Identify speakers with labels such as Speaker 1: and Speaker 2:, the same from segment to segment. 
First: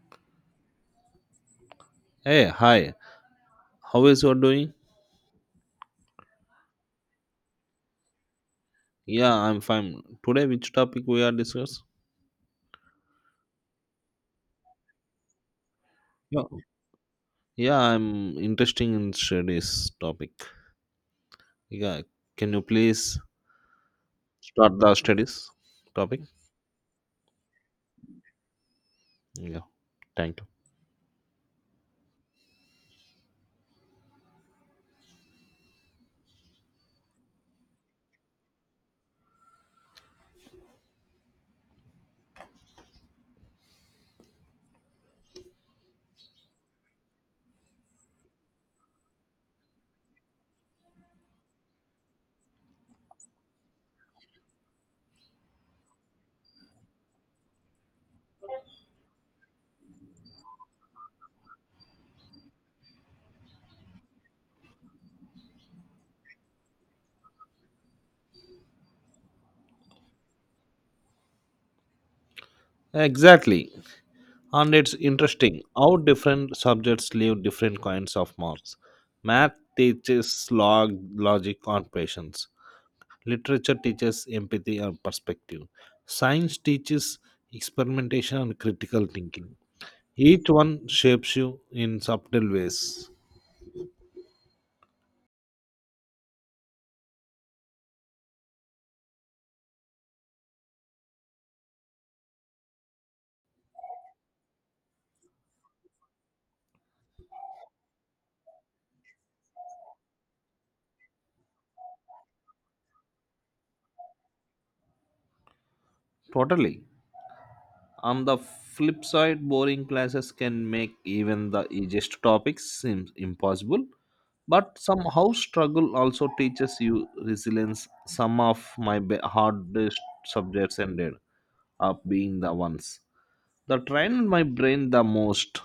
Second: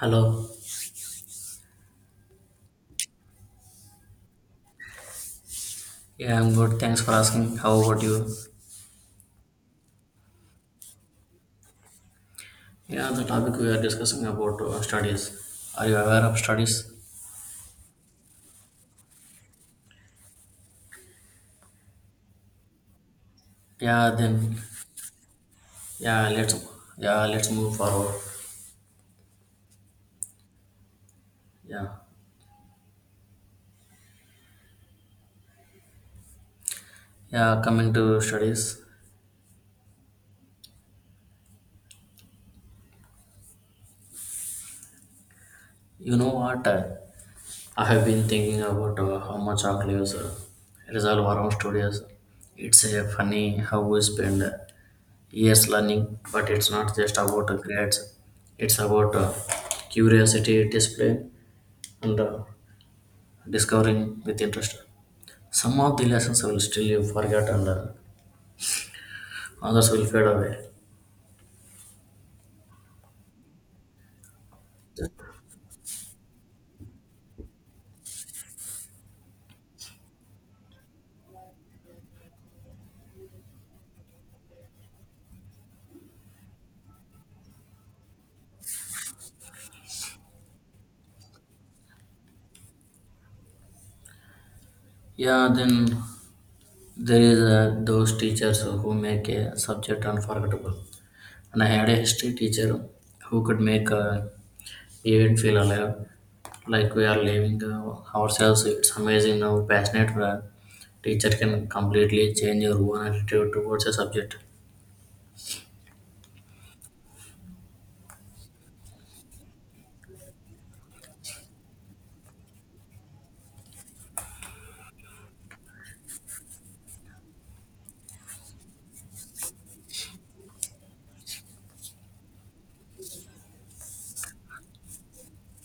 Speaker 1: Hello.
Speaker 2: Hey, hi. How is you doing?
Speaker 1: Yeah, I'm good. Thanks for asking. How about you?
Speaker 2: Yeah, I'm fine. Today, which topic we are discuss?
Speaker 1: Yeah, the topic we are discussing about studies. Are you aware of
Speaker 2: Yeah,
Speaker 1: studies?
Speaker 2: yeah, I'm interested in studies topic. Yeah, can you please
Speaker 1: Yeah, then
Speaker 2: start the studies topic?
Speaker 1: yeah, let's yeah, let's move forward.
Speaker 2: Yeah, thank you.
Speaker 1: Yeah. Yeah, coming to studies. You know what? I have been thinking about how much our lives resolve around studies. It's funny how we spend years learning, but it's not just about grades. It's about curiosity, discipline, and discovering with interest. Some of the lessons will still forget and others will fade away.
Speaker 2: Exactly, and it's interesting how different subjects leave different kinds of marks. Math teaches logic, and patience. Literature teaches empathy and perspective. Science teaches experimentation and critical thinking. Each one shapes you in subtle ways.
Speaker 1: Yeah, then there is those teachers who make a subject unforgettable. And I had a history teacher who could make even feel alive, like we are living ourselves. It's amazing how passionate a teacher can completely change your own attitude towards a subject.
Speaker 2: Totally. On the flip side, boring classes can make even the easiest topics seem impossible. But somehow, struggle also teaches you resilience. Some of my hardest subjects ended up being the ones that trained my brain the most.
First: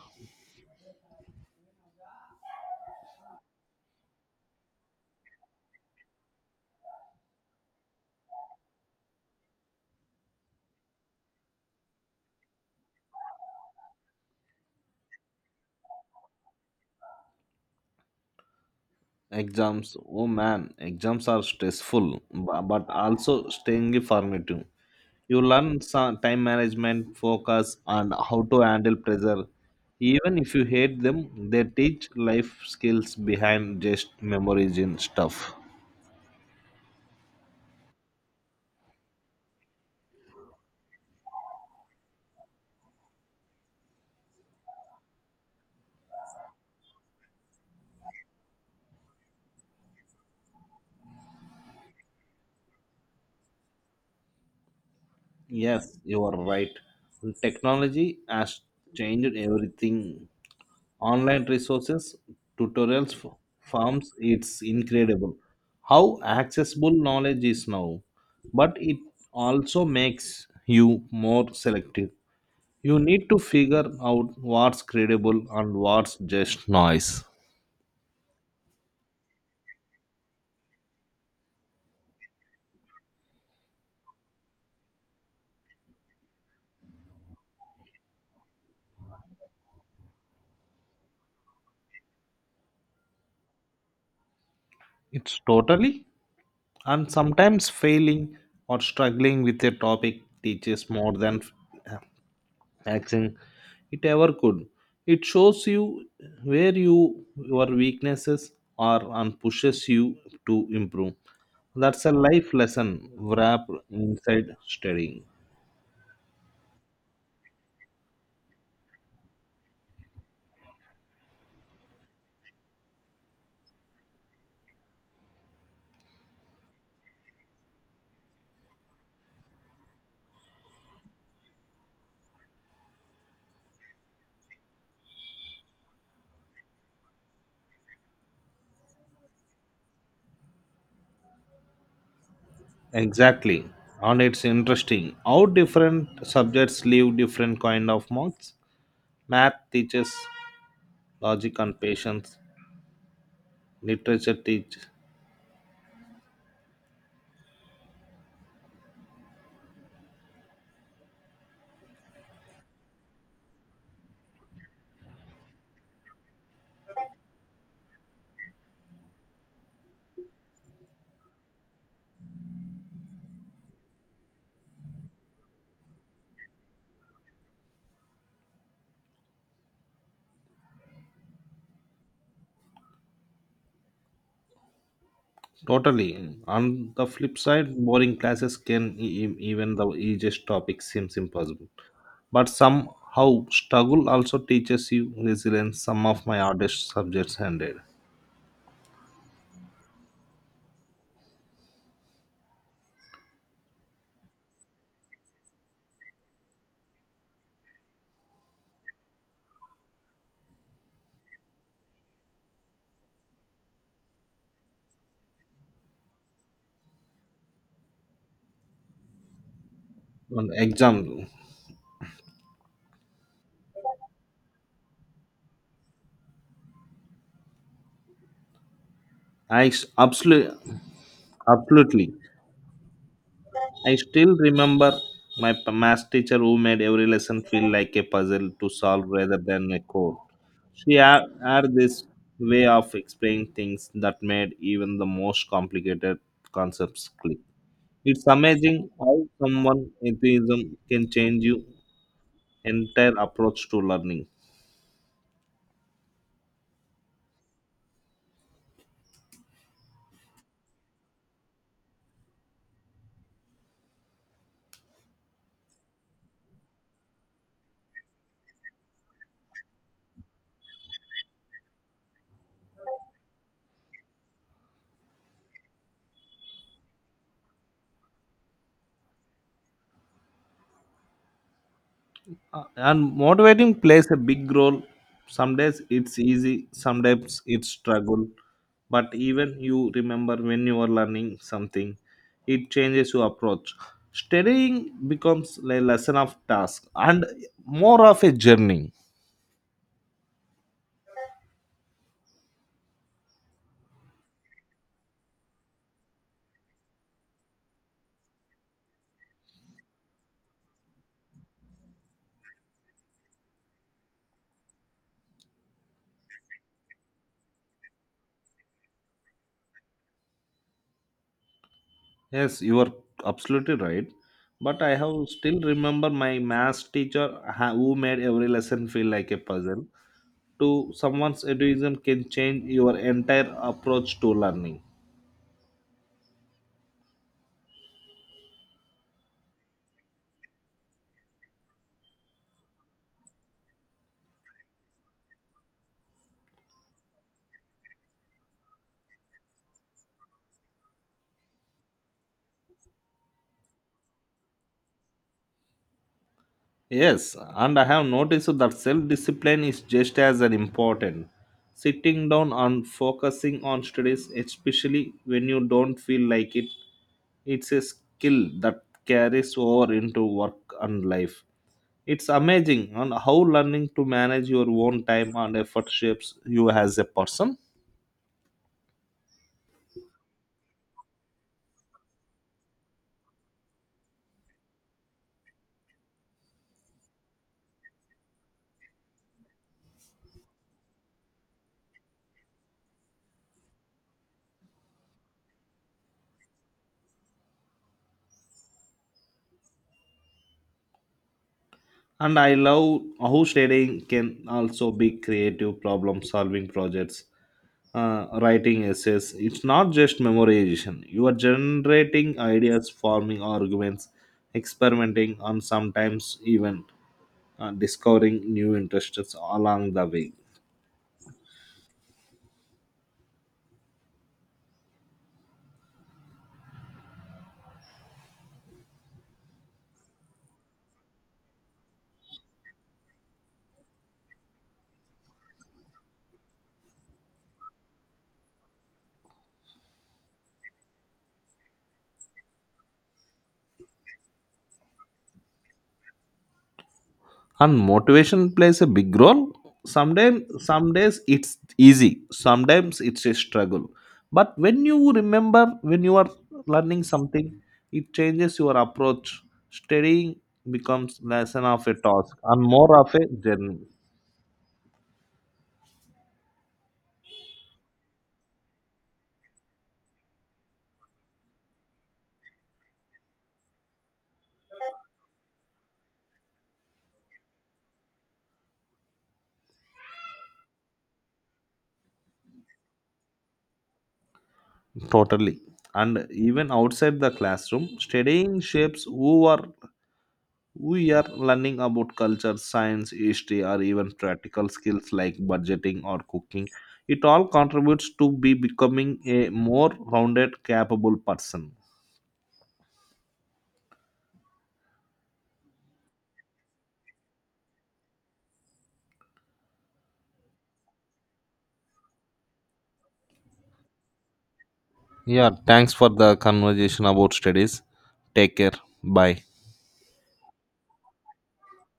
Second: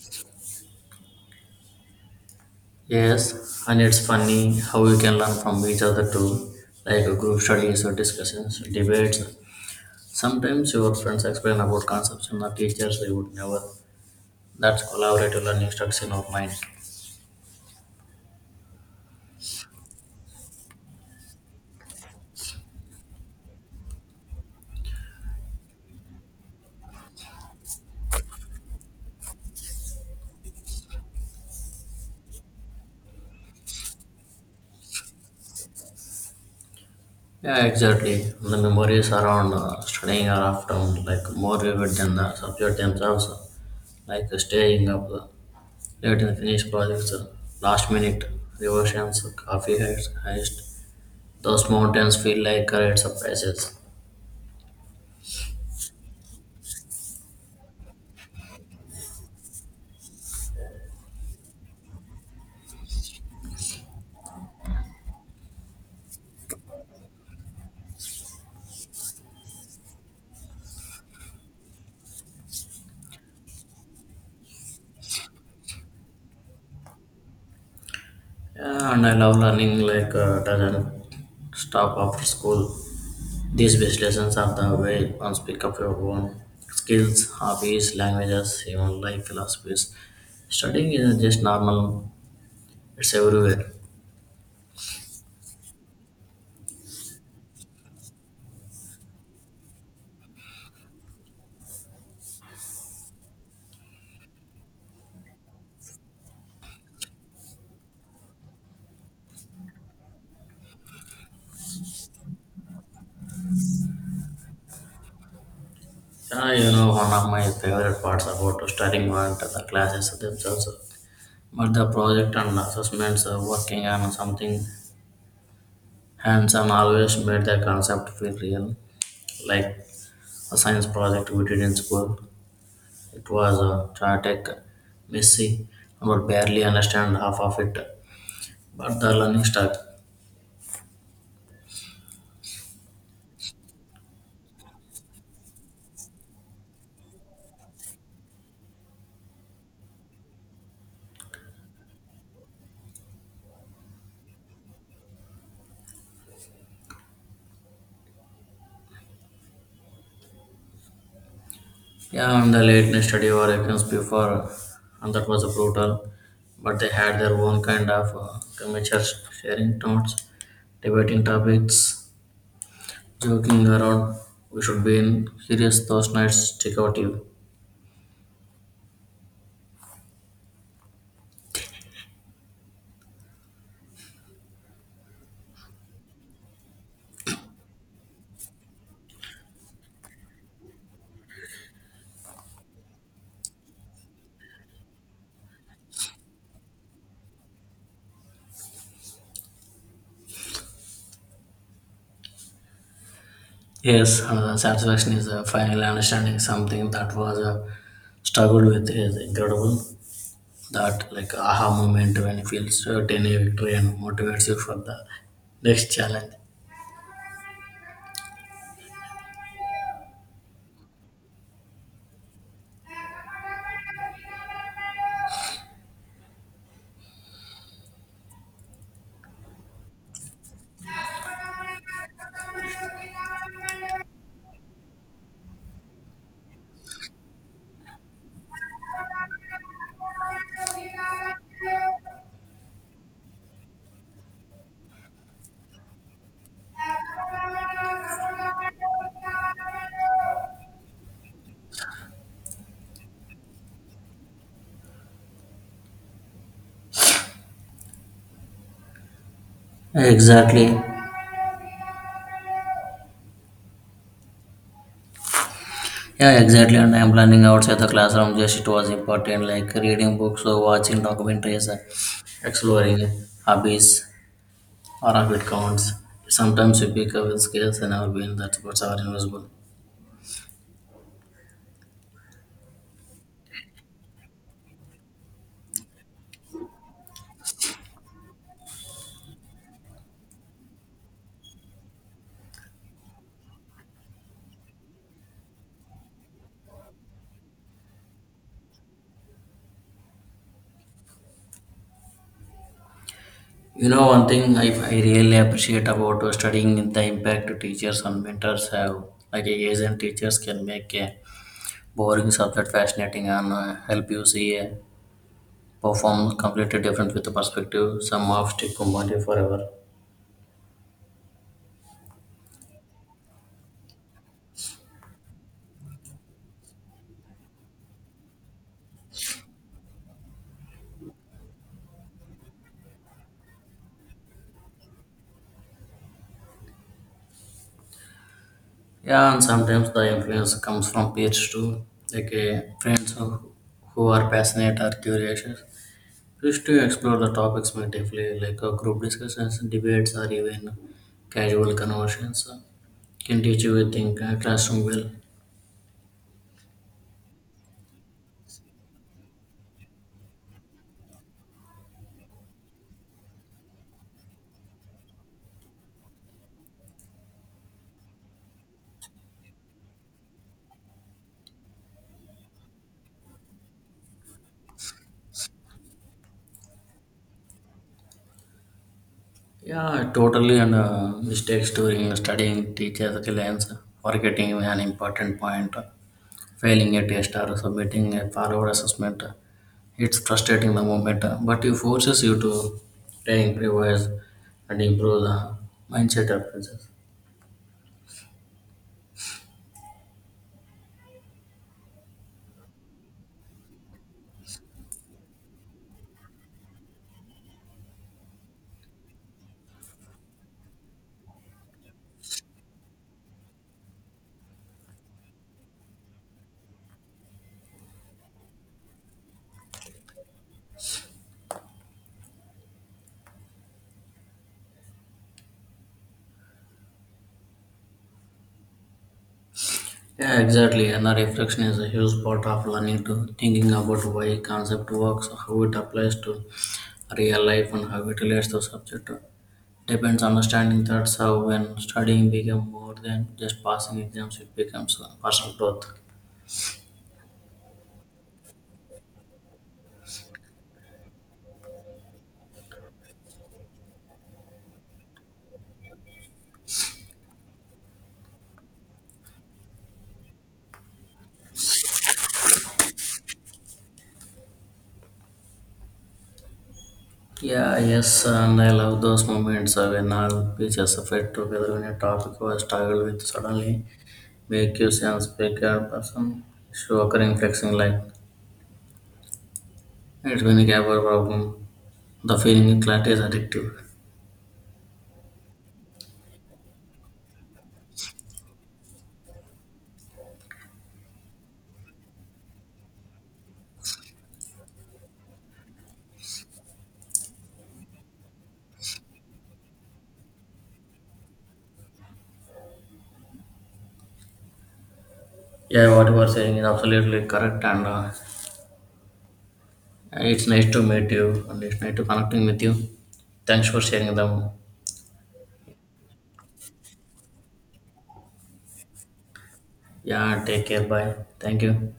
Speaker 1: Yes, and it's funny how you can learn from each other too, like group studies or discussions, debates. Sometimes your friends explain about concepts and the teachers they would never. That's collaborative learning stuck in our mind.
Speaker 2: Exams, oh man, exams are stressful, but also staying formative. You learn some time management, focus, and how to handle pressure. Even if you hate them, they teach life skills behind just memories and stuff.
Speaker 1: Yeah, exactly. The memories around studying are often like more vivid than the subject themselves, like staying up late and finish projects, last minute revisions, coffee heads, heist. Those mountains feel like great surprises.
Speaker 2: Yes, you are right. Technology has changed everything online resources, tutorials, forms. It's incredible how accessible knowledge is now, but it also makes you more selective. You need to figure out what's credible and what's just noise.
Speaker 1: Yeah, and I love learning like doesn't stop after school. These best lessons are the way once pick up your own skills, hobbies, languages, even life philosophies. Studying isn't just normal; it's everywhere.
Speaker 2: It's totally and sometimes failing or struggling with a topic teaches more than action it ever could. It shows you where your weaknesses are and pushes you to improve. That's a life lesson wrapped inside studying.
Speaker 1: Yeah, you know, one of my favorite parts about studying weren't the classes themselves, but the project and assessments. Working on something hands-on always made the concept feel real, like a science project we did in school. It was a chaotic, messy, and would barely understand half of it. But the learning stuck.
Speaker 2: Exactly. And it's interesting how different subjects leave different kind of marks. Math teaches logic and patience. Literature teach
Speaker 1: Yeah, and the late night study were exams before, and that was brutal. But they had their own kind of commentary, sharing notes, debating topics, joking around. We should be in serious those nights. Check out you.
Speaker 2: totally. On the flip side, boring classes can even the easiest topic seems impossible. But somehow struggle also teaches you resilience. Some of my hardest subjects handed
Speaker 1: Yes, satisfaction is finally understanding something that was struggled with is incredible. That like aha moment when you feel certain a victory and motivates you for the next challenge.
Speaker 2: on exam. I absolutely, absolutely. I still remember my math teacher who made every lesson feel like a puzzle to solve rather than a code. She had this way of explaining things that made even the most complicated concepts click. It's amazing how someone atheism can change your entire approach to learning.
Speaker 1: Exactly. Yeah, exactly. And I'm planning outside the classroom. Just it was important, like reading books or watching documentaries, exploring hobbies. Or if it counts, sometimes we pick up skills and our brain that supports our invisible.
Speaker 2: And motivating plays a big role. Some days it's easy, sometimes it's struggle. But even you remember when you are learning something, it changes your approach. Studying becomes a lesson of task and more of a journey.
Speaker 1: You know, one thing I really appreciate about studying the impact teachers and mentors have. Like a Asian teachers can make a boring subject fascinating and help you see a perform completely different with the perspective. Some of stick compounded forever.
Speaker 2: Yes, you are absolutely right. But I have still remember my maths teacher who made every lesson feel like a puzzle. To someone's education can change your entire approach to learning.
Speaker 1: Yeah, and sometimes the influence comes from peers too, like friends who are passionate or curious. Wish to explore the topics more deeply, like group discussions, debates, or even casual conversations. Can teach you to think classroom well.
Speaker 2: Yes, and I have noticed that self-discipline is just as an important. Sitting down and focusing on studies, especially when you don't feel like it, it's a skill that carries over into work and life. It's amazing on how learning to manage your own time and effort shapes you as a person.
Speaker 1: Yeah, totally. And mistakes during studying teach as a lens, forgetting an important point failing a test or submitting a forward assessment. It's frustrating the moment, but it forces you to think, revise, and improve the mindset approaches.
Speaker 2: And I love how studying can also be creative problem solving projects, writing essays. It's not just memorization. You are generating ideas, forming arguments, experimenting, and sometimes even discovering new interests along the way.
Speaker 1: Yeah, exactly. And the reflection is a huge part of learning to thinking about why concept works, how it applies to real life, and how it relates to subject. Depends understanding that's how when studying become more than just passing exams, it becomes personal growth.
Speaker 2: And motivation plays a big role, sometimes some days it's easy, sometimes it's a struggle, but when you remember when you are learning something, it changes your approach. Studying becomes less of a task and more of a journey
Speaker 1: Yeah, yes, and I love those moments when all pieces of it together when a topic was struggled with suddenly make you sense bigger person show occurring flexing like it's been a problem. The feeling of clarity is addictive.
Speaker 2: totally, and even outside the classroom studying shapes who are we are learning about culture, science, history, or even practical skills like budgeting or cooking. It all contributes to be becoming a more rounded, capable person.
Speaker 1: Yeah, what you are saying is absolutely correct, and it's nice to meet you and it's nice to connecting with you. Thanks for sharing them.
Speaker 2: Yeah, thanks for the conversation about studies. Take care. Bye.
Speaker 1: Yeah, take care. Bye. Thank you.